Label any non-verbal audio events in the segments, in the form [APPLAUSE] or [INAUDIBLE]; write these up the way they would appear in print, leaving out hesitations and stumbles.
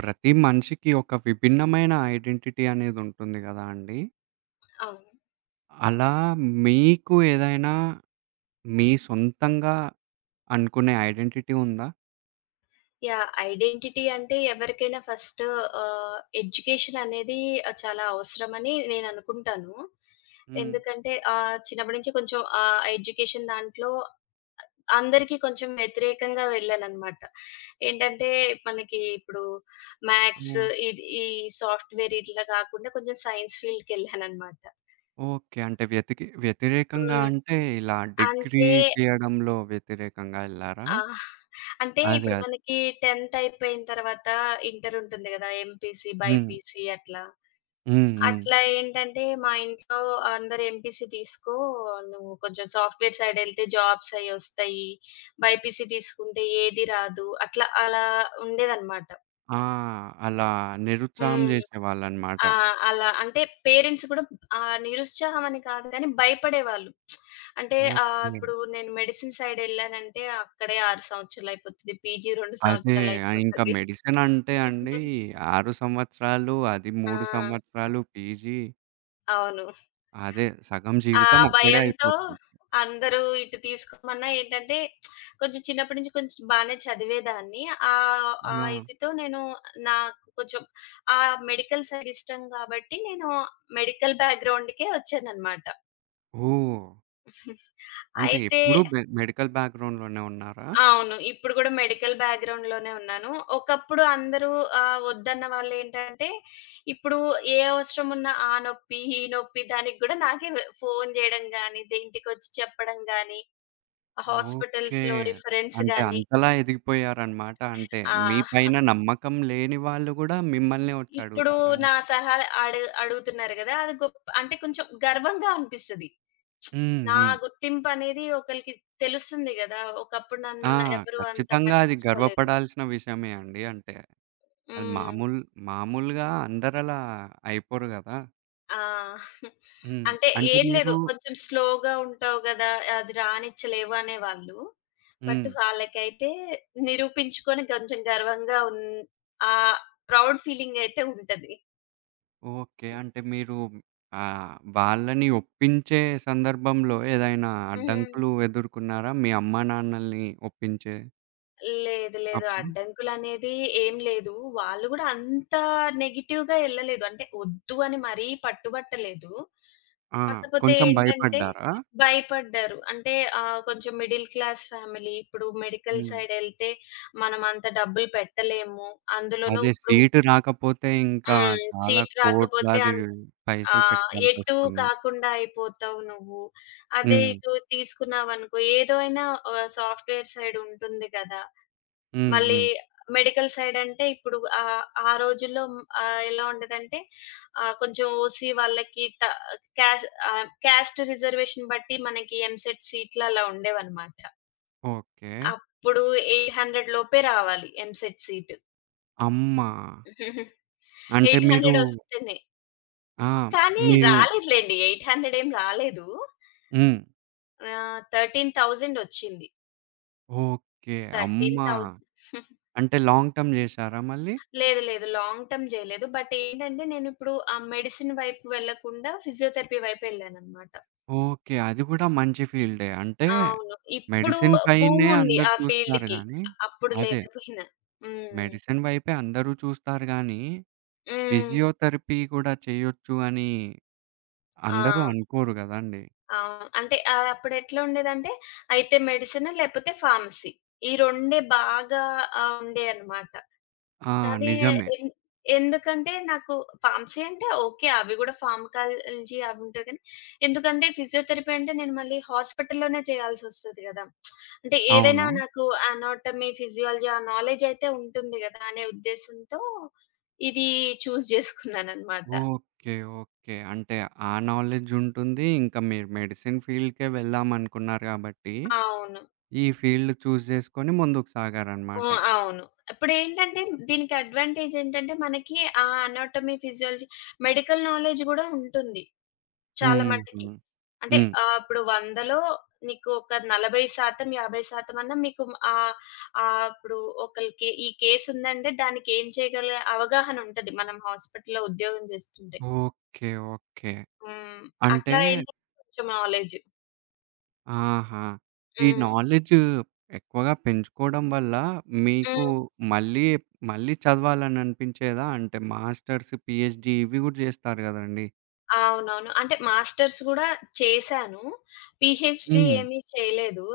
ప్రతి మనిషికి ఒక విభిన్నమైన ఐడెంటిటీ అనేదుంటుంది గదా అండి. అవును. అలా మీకు ఏదైనా మీ సొంతంగా అనుకునే ఐడెంటిటీ ఉందా? యాహ్! ఐడెంటిటీ అంటే ఎవరికైనా ఫస్ట్ ఎడ్యుకేషన్ అనేది చాలా అవసరమని నేననుకుంటాను. హ్మ్. ఎందుకంటే చిన్నప్పటి నుంచి కొంచెం ఎడ్యుకేషన్ దాంట్లో అందరికీ కొంచెం వ్యతిరేకంగా వెళ్ళాననమాట. ఏంటంటే మనకి ఇప్పుడు ఆ! మ్యాథ్స్ ఈ సాఫ్ట్‌వేర్ ఇట్లా కాకుండా కొంచెం సైన్స్ ఫీల్డ్‌కెళ్ళాననమాట. ఓకే. అంటే వ్యతికి వ్యతిరేకంగా హ్మ్. అంటే ఇలా డిగ్రీ అంటే చేయడంలో వ్యతిరేకంగా ఎళ్లారా? ఆ! అంటే అదే. ఇప్పుడు అదే. మనకి 10థ్ అయిపోయిన తర్వాత ఇంటర్ ఉంటుంది గదా! ఎంపీసీ, హ్మ్. బైపీసీ అట్లా. హ్మ్. హ్మ్. అట్లా ఏంటంటే మా ఇంట్లో అందరూ ఎంపీసీ తీసుకో, నువ్వు కొంచెం సాఫ్ట్‌వేర్ సైడ్ ఎళ్తే జాబ్స్ అయి వస్తాయి. బైపీసీ తీసుకుంటే ఏది రాదు. అట్లా అలా ఉండేదనమాట. ఆ! అలా నిరుత్సాహం హ్మ్. జేసేవాళ్ళనమాట. ఆ! అలా అంటే పేరెంట్స్ కూడా నిరుత్సాహం అని కాదు కానీ భయపడేవాళ్ళు. అంటే ఓకే. ఇప్పుడు నేను మెడిసిన్ సైడ్ ఎళ్ళానంటే అక్కడే 6 సంవత్సరాలయిపోతది. పీజీ 2 అదే. ఆ! ఇంకా సంవత్సరాలయిపోతది. మెడిసిన్ అంటే అండి 6 సంవత్సరాలు, అది ఆ! 3 సంవత్సరాలు పీజీ. అవును. అదే సగం ఆ జీవితం అక్కడే భయంతో అయిపోతుంది. అందరూ ఇటు తీసుకోమన్నా ఏంటంటే కొంచెం చిన్నప్పటి నుంచి కొంచెం బానే చదివేదాన్ని. ఆ ఆ! ఇదితో నేను నాకు కొంచెం ఆ మెడికల్ సైడ్ ఇష్టం కాబట్టి నేను మెడికల్ బ్యాక్‌గ్రౌండ్‌కే వచ్చాననమాట. ఓహ్! అంటే అయితే ఎప్పుడూ మెడికల్ బ్యాక్‌గ్రౌండ్‌లోనే ఉన్నారా? అవును. ఇప్పుడు గూడా మెడికల్ బ్యాక్‌గ్రౌండ్‌లోనే ఉన్నాను. ఒకప్పుడు అందరూ వద్దన్న వాళ్ళేంటంటే, ఇప్పుడు ఏ అవసరం ఉన్నా ఆ నొప్పి, ఈ నొప్పి దానికి గూడా నాకే ఫోను జేయడం గానీ, ఇంటికొచ్చి చెప్పడం గానీ, ఓకే. హాస్పిటల్స్‌లో రిఫరెన్స్ అంటే గానీ అంతలా ఎదిగిపోయారన్నమాట. అంటే మీ ఆ! పైన నమ్మకం లేని వాళ్ళు గూడా మిమ్మల్నే వచ్చి ఇప్పుడు అడుగుతారా? నా సహా అడుగుతున్నారు గదా! అది అంటే కొంచెం గర్వంగా అనిపిస్తది. హ్మ్. నా హ్మ్. గుర్తింపనేది ఒకళ్ళకి తెలుస్తుంది గదా! ఒకప్పుడు నన్ను ఆ! న ఎవరు అంత ఖచ్చితంగా అది పట్టించుకోలేదు. గర్వపడాల్సిన విషయమే అండి. అంటే అది హ్మ్. మామూలు మామూలుగా అందరలా అయిపోరు గదా! ఆ! హ్మ్. అంటే అంటే ఏం లేదు. మీరు కొంచెం స్లోగా ఉంటావు గదా! అది రానిచ్చలేవు అనేవాళ్ళు. బట్ హ్మ్. వాళ్ళకైతే నిరూపించుకొని కొంచెం గర్వంగా ఉన్ ఆ ప్రౌడ్ ఫీలింగ్ అయితే ఉంటది. ఓకే. అంటే మీరు ఆహ్, వాళ్ళని ఒప్పించే సందర్భంలో ఏదైనా హ్మ్. అడ్డంకులు ఎదుర్కున్నారా? మీ అమ్మానాన్నల్ని ఒప్పించే లేదు. లేదు. అప్పుడు? అడ్డంకులనేది ఏం లేదు. వాళ్ళు గూడా అంత నెగెటివ్‌గా ఎళ్ళలేదు. అంటే ఒద్దు అని మరీ పట్టుబట్టలేదు. ఆ! కాకపోతే కొంచెం ఏంటంటే భయపడ్డారా? భయపడ్డారు. అంటే కొంచెం మిడిల్ క్లాస్ ఫ్యామిలీ. ఇప్పుడు మెడికల్ హ్మ్. సైడ్ ఎళ్తే మనం అంత డబ్బులు పెట్టలేము. అందులోనూ అదే ఇప్పుడు సీటు రాకపోతే ఇంకా హ్మ్. చాలా సీట్ రాకపోతే కోట్లాది ఆ! పైసలు ఎటు పెట్టాల్సొస్తుంది. కాకుండా అయిపోతావు నువ్వు. అదే హ్మ్. ఇటు తీసుకున్నావనుకో ఏదైనా సాఫ్ట్‌వేర్ సైడ్ ఉంటుంది గదా! హ్మ్. మళ్ళీ హ్మ్. మెడికల్ సైడ్ అంటే ఇప్పుడు ఆ రోజుల్లో ఎలా ఉండేదంటే కొంచెం ఓసీ వాళ్ళకి క్యాస్ట్ రిజర్వేషన్ బట్టి మనకి ఎంసెట్ సీట్లు అలా ఉండేవన్నమాట. ఓకే. అప్పుడు 800 లోపే రావాలి ఎంసెట్ సీట్. అమ్మా! [LAUGHS] అంటే మీరు 800 వస్తేనే. ఆ! కానీ మీరు రాలేదులెండి. 800 ఏం రాలేదు. హ్మ్. 13,000 వచ్చింది. ఓకే. అమ్మా! 13,000. అంటే లాంగ్ టర్మ్ జేశారా మళ్ళీ? లేదు. లేదు. లాంగ్ టర్మ్ జేయలేదు. బట్ ఏంటంటే, నేనిప్పుడు ఆ మెడిసిన్ వైపు వెళ్ళకుండా ఫిజియోథెరపీ వైపెళ్ళాననమాట. ఓకే. అది గూడా మంచి ఫీల్డే. అంటే అవును. ఇప్పుడు మెడిసిన్ పైనే బూముంది అందరూ ఆ చూస్తున్నారు ఫీల్డ్‌కి. గానీ అప్పుడు అదే. లేకపోయినా. హ్మ్. మెడిసిన్ వైపే అందరూ చూస్తారు గానీ, హ్మ్. ఫిజియోథెరపీ గూడా చేయొచ్చు అని ఆ! అందరూ అనుకోరు గదండీ! అవును. అంటే అప్పుడెట్లా ఉండేదంటే, అయితే మెడిసిన్ లేకపోతే ఫార్మసీ. ఈ 2 బాగా ఉండేయన్నమాట. ఆ! కానీ నిజమే. ఎన్ ఎందుకంటే నాకు ఫార్మసీ అంటే ఓకే. అవి గూడా ఫార్మకాలజీ అవి ఉంటాయి గానీ, ఎందుకంటే ఫిజియోథెరపీ అంటే నేను మళ్ళీ హాస్పిటల్‌లోనే చేయాల్సొస్తది గదా! అంటే ఏదైనా అవును. నాకు అనాటమీ, ఫిజియాలజీ ఆ నాలెడ్జ్ అయితే ఉంటుంది గదా! అనే ఉద్దేశంతో ఇది చూజ్ జేసుకున్నానన్నమాట. ఓకే. ఓకే. అంటే ఆ నాలెడ్జ్ ఉంటుంది. ఇంకా మీరు మెడిసిన్ ఫీల్డ్‌కే వెళ్దామనుకున్నారు గాబట్టి, అవును. ఈ ఫీల్డ్ చూజ్ జేసుకొని ముందుకు సాగారనమాట. హ్మ్. అవును. ఇప్పుడేంటంటే దీనికి అడ్వాంటేజ్ ఏంటంటే మనకి ఆ అనాటమీ, ఫిజియాలజీ మెడికల్ నాలెడ్జ్ గూడా ఉంటుంది చాలా మటికి. హుహు. అంటే హ్మ్. ఇప్పుడు 100లో నీకు ఒక 40% 50% అన్నా మీకు ఆహ్, ఆహ్, ఇప్పుడు ఒకళ్ళకి ఈ కేస్ ఉందంటే దానికి ఏం చేయగల అవగాహన ఉంటది. మనం హాస్పిటల్‌లో ఉద్యోగం చేస్తుంటే. ఓకే. ఓకే. హ్మ్. అంటే అట్లా ఏంటంటే కొంచెం నాలెడ్జ్. ఆహా! ఈ హ్మ్. నాలెడ్జ్ ఎక్కువగా పెంచుకోవడం వల్ల మీకు హ్మ్. మళ్ళీ, మళ్ళీ చదవాలని అనిపించేదా? అంటే మాస్టర్స్, పీహెచ్‌డీ ఇవి గూడా జేస్తారు గదండీ! అవునవును. అంటే మాస్టర్స్ గూడా చేశాను. పీహెచ్‌డీ హ్మ్. ఏమీ చేయలేదు.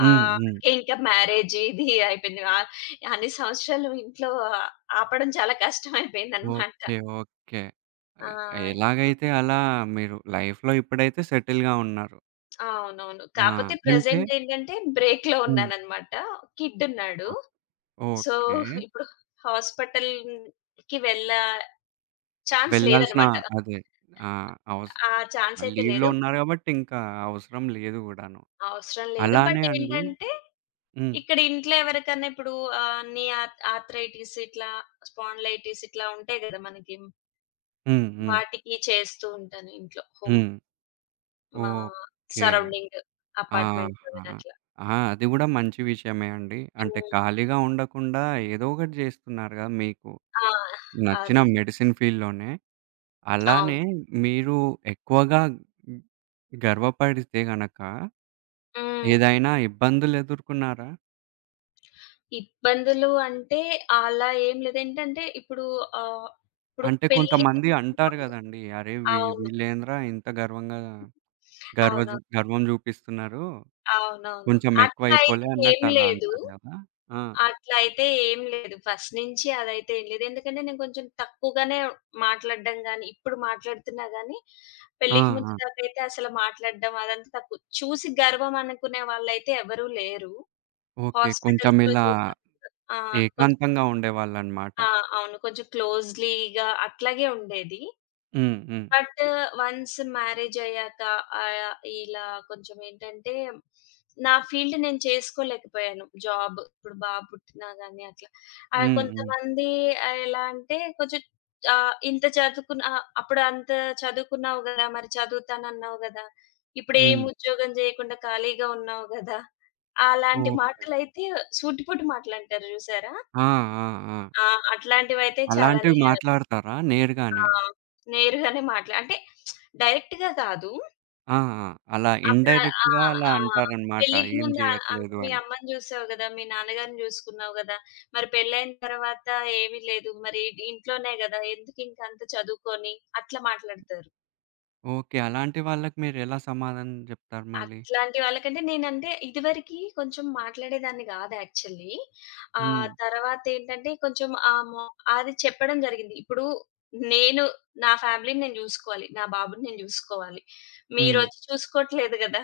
హ్మ్. ఆహ్, హ్మ్. ఇంకా మ్యారేజ్ ఇది అయిపోయింది. అన్ని సంవత్సరాలు ఇంట్లో ఆపడం చాలా కష్టమైపోయిందనమాట. ఓకే. ఓకే. ఆ! ఎ హ్మ్. ఎలాగైతే అలా మీరు లైఫ్‌లో ఇప్పుడైతే సెటిల్‌గా ఉన్నారు. అవునవును. ఆ! కాపోతే అంటే ప్రెజెంట్ ఏంటంటే బ్రేక్‌లో హ్మ్. ఉన్నాననమాట. కిడ్ ఉన్నాడు. Oh so, okay. ఇప్పుడు హాస్పిటల్‌కి ఛాన్స్ వెళ్ళాల్సిన లేదనమాట. అదే. ఆ! అవస్ ఆ ఛాన్స్ అయితే లీవ్‌లో లేదు. ఉన్నారు గాబట్టి ఇంకా అవసరం లేదు గూడాను. అవసరం లేదు. అలానే బట్ అండి ఏంటంటే హ్మ్. ఇక్కడ ఇంట్లో ఎవరికన్నా ఇప్పుడు అన్ని ఆర్థరైటిస్ ఇట్లా, స్పాండిలైటిస్ ఇట్లా ఉంటాయి గదా! మనకి. హ్మ్. హ్మ్. వాటికి చేస్తూ ఉంటాను ఇంట్లో. హోమ్ హ్మ్. మా ఓకే. సరౌండింగ్ ఆహా! అపార్ట్మెంట్‌లో గాని అట్లా. ఆ! అది గూడా మంచి విషయమే అండి. అంటే హ్మ్. ఖాళీగా ఉండకుండా ఏదో ఒకటి జేస్తున్నారు గదా! మీకు ఆ! నచ్చిన అది. మెడిసిన్ ఫీల్డ్‌లోనే. అవును. అలానే మీరు ఎక్కువగా గర్వపడితే గనక హ్మ్. ఏదైనా ఇబ్బందులు ఎదుర్కున్నారా? ఇబ్బందులు అంటే అలా ఏం లేదు. ఏంటంటే ఇప్పుడు ఆహ్, ఇప్పుడు అంటే పెళ్ళికి కొంతమంది అంటారు ముందు గదండీ! "అరే! వీ అవును. వీళ్ళేందిరా ఇంత గర్వంగా అవును. గర్వం జూపిస్తున్నారు." అవునవును. కొంచెం అట్లా ఎక్కువైపోలే అయితే ఏం అన్నట్టు అలా లేదు. అంటారు గదా! ఆ! అట్లా అయితే ఏం లేదు. ఫస్ట్ నుంచి అదైతే ఏం లేదు. ఎందుకంటే నేను కొంచెం తక్కువగానే మాట్లాడడం గాని, ఇప్పుడు మాట్లాడుతున్నా గానీ, ఆ! పెళ్ళికి ముందు ఆ! దాకైతే అసలు మాట్లాడడం అదంతా తక్కువ. చూసి గర్వం అనుకునే వాళ్ళైతే ఎవరూ లేరు. ఓకే. కొంచెం హాస్పిటల్స్‌లో ఇలా చేసినప్పుడు ఆ! కొంచెం ఏకాంతంగా ఉండేవాళ్ళన్నమాట. ఆ! అవును. కొంచెం క్లోజ్‌లీగా అట్లాగే ఉండేది. హ్మ్. హ్మ్. బట్ వన్స్ మ్యారేజ్ అయ్యాక ఆహ్, ఇలా కొంచెం ఏంటంటే నా ఫీల్డ్ నేను చేసుకోలేకపోయాను. జాబ్ ఇప్పుడు బాబు పుట్టినా గాని అట్లా. హ్మ్. హ్మ్. కొంతమంది ఎలా అంటే కొంచెం ఇంత చదువుకున్న అప్పుడు అంత చదువుకున్నావు గదా! మరి చదువుతానన్నావు గదా! ఇప్పుడేం హ్మ్. ఉద్యోగం జేయకుండా ఖాళీగా ఉన్నావు గదా! అలాంటి ఓకే. మాటలైతే సూటిపుటి మాటలంటారు జూసారా? ఆ! ఆ! ఆ! ఆ! అట్లాంటివైతే అలాంటివి చాలానే మాట్లాడతారా నేరుగానే? ఆ! నేరుగానే మాట్లా అంటే డైరెక్ట్‌గా కాదు. ఆ! ఆ! అలా అప్పుడు ఆ! ఇన్‌డైరెక్ట్‌గా అలా ఆ! అంటారన్నమాట. పెళ్ళికి ఏం ముందు ఆహ్, ఆహ్, చేయట్లేదు మీ అని. అమ్మని చూసావు గదా! మీ నాన్నగారిని చూసుకున్నావు గదా! మరి పెళ్ళైన తర్వాత ఏమీ లేదు. మరి ఇంట్లోనే గదా! ఎందుకింకంత చదువుకొని అట్లా మాట్లాడతారు. ఓకే. అలాంటి వాళ్ళకి మీరెలా సమాధానం జెప్తారు మళ్ళీ? అట్లాంటి వాళ్ళకంటే నేనంటే ఇదివరకి కొంచెం మాట్లాడేదాన్ని గాదు యాక్చువల్లీ. హ్మ్. తర్వాతేంటంటే కొంచెం ఆహ్, మొ అది చెప్పడం జరిగింది. ఇప్పుడు నేను నా ఫ్యామిలీని నేను జూసుకోవాలి. నా బాబుని నేను జూసుకోవాలి. హ్మ్. మీరొచ్చి చూసుకోవట్లేదు గదా!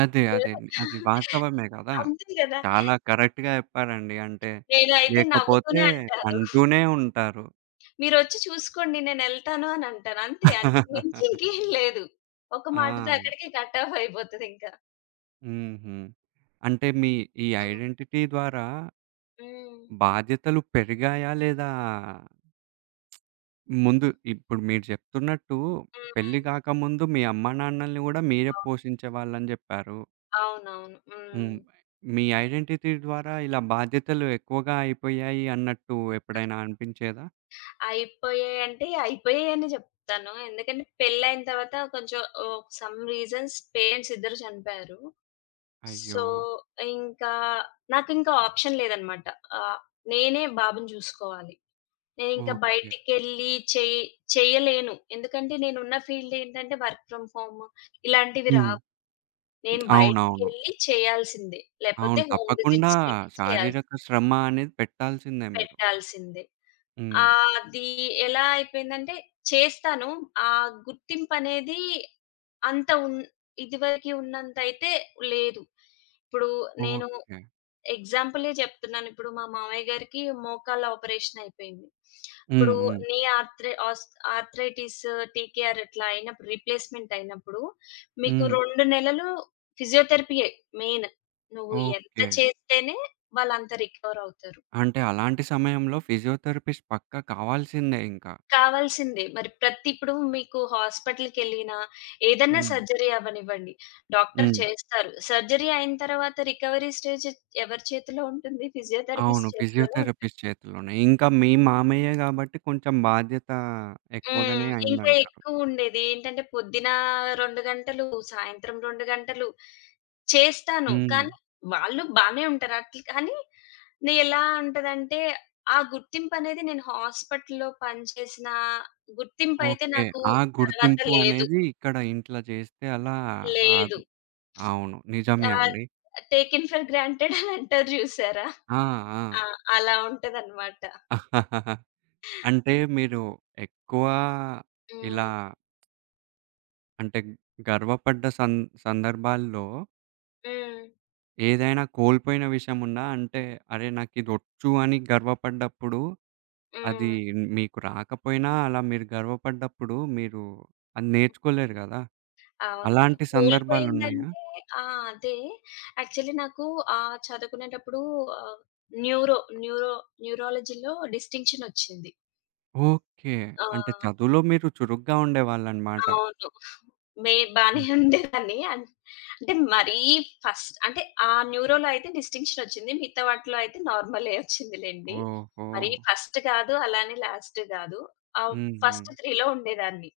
అదే. అదే. ఎవరు అది వాస్తవమే గదా! అంతే గదా! చాలా కరెక్ట్‌గా చెప్పారండి. అంటే నేనైతే లేకపోతే నవ్వుతూనే అంటాను. అంటూనే ఉంటారు. మీరొచ్చి చూసుకోండి, నేనెళ్తాను అనంటాను. అంతే, అంతకు మించి ఇంకేం లేదు. ఒక ఆ! మాటతో అక్కడికే కట్ ఆఫ్ అయిపోతదింకా. హుహు. అంటే మీ ఈ హ్మ్. ఐడెంటిటీ ద్వారా హ్మ్. బాధ్యతలు పెరిగాయా? లేదా ముందు ఇప్పుడు మీరు చెప్తున్నట్టు పెళ్లి హ్మ్. గాకముందు మీ అమ్మానాన్నల్ని గూడా మీరే అవును. పోషించేవాళ్ళని జెప్పారు. అవునవును. హ్మ్. హ్మ్. మీ ఐడెంటిటీ ద్వారా ఇలా బాధ్యతలు ఎక్కువగా అయిపోయాయి అన్నట్టు ఎప్పుడైనా అనిపించేదా? అయిపోయాయంటే అయిపోయాయనే జెప్తాను. ఎందుకంటే పెళ్లయిన తర్వాత కొంచెం ఓహ్, సమ్ రీజన్స్ పేరెంట్స్ ఇద్దరు చనిపోయారు. సో, అయ్యో! ఇంకా నాకింకా ఆప్షన్ లేదనమాట. ఆహ్, నేనే బాబుని జూసుకోవాలి. నేనింకా ఓకే. బయటికెళ్ళి చెయ్యలేను. ఎందుకంటే నేనున్న ఫీల్డ్ ఏంటంటే వర్క్ ఫ్రమ్ హోమ్ ఇలాంటివి హ్మ్. రావు. నేను అవునవును. బయటికెళ్ళి చేయాల్సిందే. లేపోతే అవును. హోమ్ తప్పకుండా విజిట్స్‌కెళ్ళి చేయాల్సి శారీరక శ్రమ అనేది పెట్టాల్సిందే మీరు. పెట్టాల్సిందే. హ్మ్. అది ఎలా అయిపోయిందంటే చేస్తాను. ఆ గుర్తింపనేది అంత ఉన్ ఇదివరకి ఉన్నంతయితే లేదు. ఇప్పుడు నేను ఓకే. ఎగ్జాంపులే చెప్తున్నాను. ఇప్పుడు మా మామయ్య గారికి మోకాళ్ళ ఆపరేషన్ అయిపోయింది. హ్మ్. ఇప్పుడు హ్మ్. నీ ఆర్థ్రె ఆస్ ఆర్థరైటిస్, టీకేఆర్ ఇట్లా అయినప్పుడు రీప్లేస్‌మెంట్ అయినప్పుడు మీకు హ్మ్. 2 నెలలు ఫిజియోథెరపీయే మెయిన్. నువ్వు ఎంత ఓకే. చేస్తేనే వాళ్ళంత రికవర్ అవుతారు. అంటే అలాంటి సమయంలో ఫిజియోథెరపిస్ట్ పక్కా కావాల్సిందే ఇంకా. కావాల్సిందే. మరి ప్రతి ఇప్పుడు మీకు హాస్పిటల్‌కెళ్ళినా, ఏదన్నా హ్మ్. సర్జరీ అవ్వనివ్వండి. డాక్టర్ హ్మ్. చేస్తారు. సర్జరీ అయిన తర్వాత రికవరీ స్టేజ్ ఎవరి చేతిలో ఉంటుంది? అవును. ఫిజియోథెరపిస్ట్ చేతిలోనే ఉంటుంది. ఫిజియోథెరపిస్ట్ చేతిలోనే. ఇంకా మీ మామయ్య గాబట్టి కొంచెం బాధ్యత ఎక్కువగానే హ్మ్. ఇంకా అయిందంటారు. ఎక్కువుండేది. ఏంటంటే పొద్దున 2 గంటలు, సాయంత్రం 2 గంటలు చేస్తాను. హ్మ్. కానీ వాళ్ళు బానే ఉంటారు. అట్ల కానీ ఎలా ఉంటదంటే, ఆ గుర్తింపనేది నేను హాస్పిటల్‌లో పనిచేసిన గుర్తింపయితే ఓకే. నాకు ఆ తర్వాత గుర్తింపు లేదు. అనేది ఇక్కడ ఇంట్లో చేస్తే అలా లేదు. రాదు. అవును. నిజమే ఆహ్, అండి. టేకెన్ ఫర్ గ్రాంటెడ్ అని అంటారు జూసారా? ఆ! ఆ! ఆ! అలా ఉంటదనమాట. [LAUGHS] ఆహాహాహా! అంటే మీరు ఎక్కువ ఇలా హ్మ్. అంటే గర్వపడ్డ సందర్భాల్లో హ్మ్. ఏదైనా కోల్పోయిన విషయం ఉందా? అంటే అరే! నాకిదొచ్చు అని గర్వపడ్డప్పుడు అది హ్మ్. మీకు రాకపోయినా అలా మీరు గర్వపడ్డప్పుడు మీరు అది నేర్చుకోలేరు గదా! అవునవును. అలాంటి సందర్భాలున్నాయా? కోల్పోయిందంటే ఆ! అదే. యాక్చువల్లీ నాకు చదువుకునేటప్పుడు ఆహ్, న్యూరో, న్యూరో న్యూరాలజీలో డిస్టింక్షనొచ్చింది. ఓకే. ఆ! అంటే చదువులో మీరు చురుగ్గా ఉండేవాళ్ళన్నమాట. అవును. మే బానే హుహు. ఉండేదాన్ని. అంటే మరీ ఫస్ట్ అంటే ఆ న్యూరోలో అయితే డిస్టింక్షన్ ఒచ్చింది. మిగతా వాటిలో అయితే నార్మలే ఒచ్చింది లెండి. ఓహో! మరీ ఫస్ట్ గాదు, అలానే లాస్ట్ గాదు. ఆహ్, హుహు. ఫస్ట్ 3లో ఉండేదాన్ని.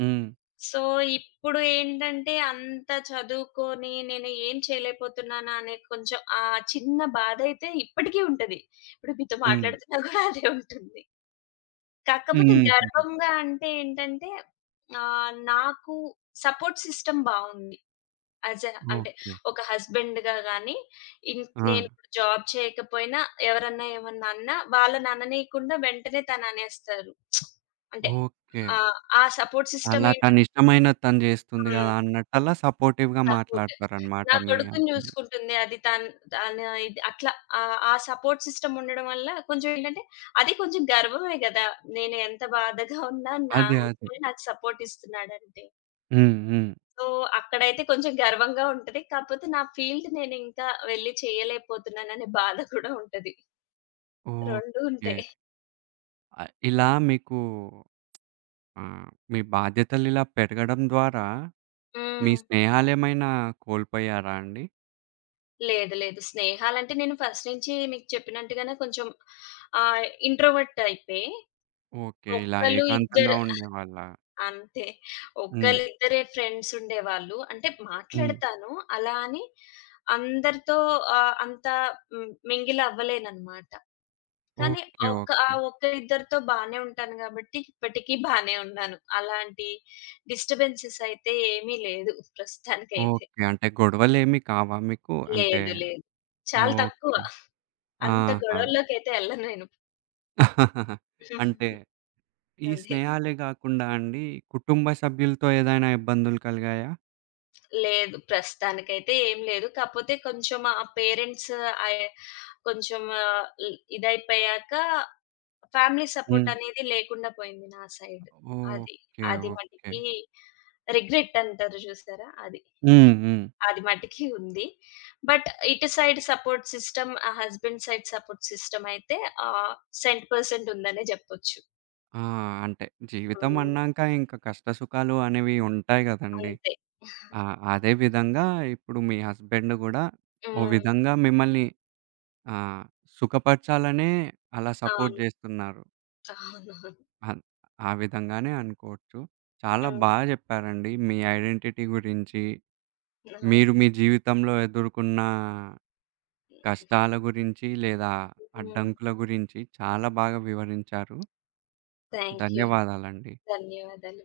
హ్మ్. సో, ఇప్పుడు ఏంటంటే అంత చదువుకొని నేను ఏం చేయలేకపోతున్నానా అనే కొంచెం ఆ చిన్న బాధైతే ఇప్పటికీ ఉంటది. ఇప్పుడు మీతో హ్మ్. మాట్లాడుతున్నా గూడా అదే ఉంటుంది. కాకపోతే హుహు. గర్వంగా అంటే ఏంటంటే నాకు సపోర్ట్ సిస్టమ్ బావుంది. యాజ్ ఎ అంటే ఓకే. ఒక హస్బెండ్‌గా గాని, ఇన్ ఆ! నేను ఇప్పుడు జాబ్ చేయకపోయినా ఎవరన్నా ఏమన్నా అన్నా వాళ్ళని అననీయకుండా వెంటనే తననేస్తారు. అంటే ఓకే. ఆ సపోర్ట్ సిస్టమ్ అలా ఏంటంటే తనిష్టమైనది తను జేస్తుంది హ్మ్. గదా! అన్నట్టలా సపోర్టివ్‌గా సపోర్ట్. మాట్లాడతారనమాట నా మీ కొడుకుని అబ్బాయిని. చూసుకుంటుంది. అది తను ఇది అట్లా ఆ సపోర్ట్ సిస్టమ్ ఉండడం వల్ల కొంచెం ఏంటంటే అది కొంచెం గర్వమే గదా! నేను ఎంత బాధగా ఉన్నా నా అదే. అదే. హస్బెండ్ నాకు సపోర్ట్ ఇస్తున్నాడంటే. హ్మ్. హ్మ్. సో, అక్కడైతే కొంచెం గర్వంగా ఉంటది. కాపోతే నా ఫీల్డ్ నేనింకా వెళ్లి చేయలేకపోతున్నాననే బాధ కూడా ఉంటది. 2 ఓకే. ఉంటాయి. ఆహ్, ఇలా మీకు ఆహ్, మీ బాధ్యతలిలా పెరగడం ద్వారా మీ హ్మ్. స్నేహాలేమైనా కోల్పోయారా అండి? లేదు. లేదు. స్నేహాలంటే నేను ఫస్ట్ నుంచి మీకు చెప్పినట్టుగానే కొంచెం ఇంట్రోవర్ట్ టైపే. ఓకే. ఇలా ఒక్కళ్ళు, ఏకాంతంగా ఇద్దరు ఉండేవాళ్ళ? అంతే. హ్మ్. ఒక్కళ్ళిద్దరే ఫ్రెండ్స్ ఉండేవాళ్ళు. అంటే హ్మ్. మాట్లాడతాను. అలా అని అందరితో అంత మింగిల్ అవ్వలేననమాట. కానీ ఓకే. ఓకే. ఒక్క ఇద్దరితో బానే ఉంటాను గాబట్టి, ఇప్పటికీ బానే ఉన్నాను. అలాంటి డిస్టర్బెన్సెస్ అయితే ఏమీ లేదు ప్రస్తుతానికైతే. ఓకే. అంటే గొడవలేమి కావా మీకు? అంటే లేదు. లేదు. చాలా తక్కువ. ఓకే. అంత ఆహా! గొడవల్లోకైతే ఎళ్ళను నేను. [LAUGHS] అంటే ఈ అదే. స్నేహాలే గాకుండా అండి, కుటుంబ సభ్యులతో ఏదైనా ఇబ్బందులు కలిగాయా? లేదు. ప్రస్తుతానికైతే ఏం లేదు. కాపోతే కొంచెం ఆ పేరెంట్స్ ఆహ్, కొంచెం ఆహ్, ఇ ఇదైపోయాక ఫ్యామిలీ సపోర్ట్ హ్మ్. అనేది లేకుండా పోయింది నా సైడ్. అది. ఓకే. అది ఓకే. మటికి రిగ్రెట్ అంటారు చూసారా? అది. హ్మ్. హ్మ్. అది మటికి ఉంది. బట్ ఇటు సైడ్ సపోర్ట్ సిస్టమ్, ఆ హస్బెండ్ సైడ్ సపోర్ట్ సిస్టమ్ అయితే ఆహ్, 100% ఉందనే జెప్పొచ్చు. ఆ! అంటే జీవితం హ్మ్. అన్నాక ఇంక కష్ట సుఖాలు అనేవి ఉంటాయి గదండీ. అంతే. ఆ! అదే విధంగా ఇప్పుడు మీ హస్బెండ్ గూడా ఓ హ్మ్. విధంగా మిమ్మల్ని ఆహ్, సుఖపరచాలనే అలా సపోర్ట్ అవును. జేస్తున్నారు. అవును. అన్ ఆ విధంగానే అనుకోవచ్చు. చాలా హ్మ్. జెప్పారండి మీ ఐడెంటిటీ గురించి, అవును. మీరు మీ జీవితంలో ఎదుర్కొన్న కష్టాల గురించి లేదా హ్మ్. అడ్డంకుల గురించి చాలా బాగా వివరించారు. Thank you. ధన్యవాదాలండి. ధన్యవాదాలు.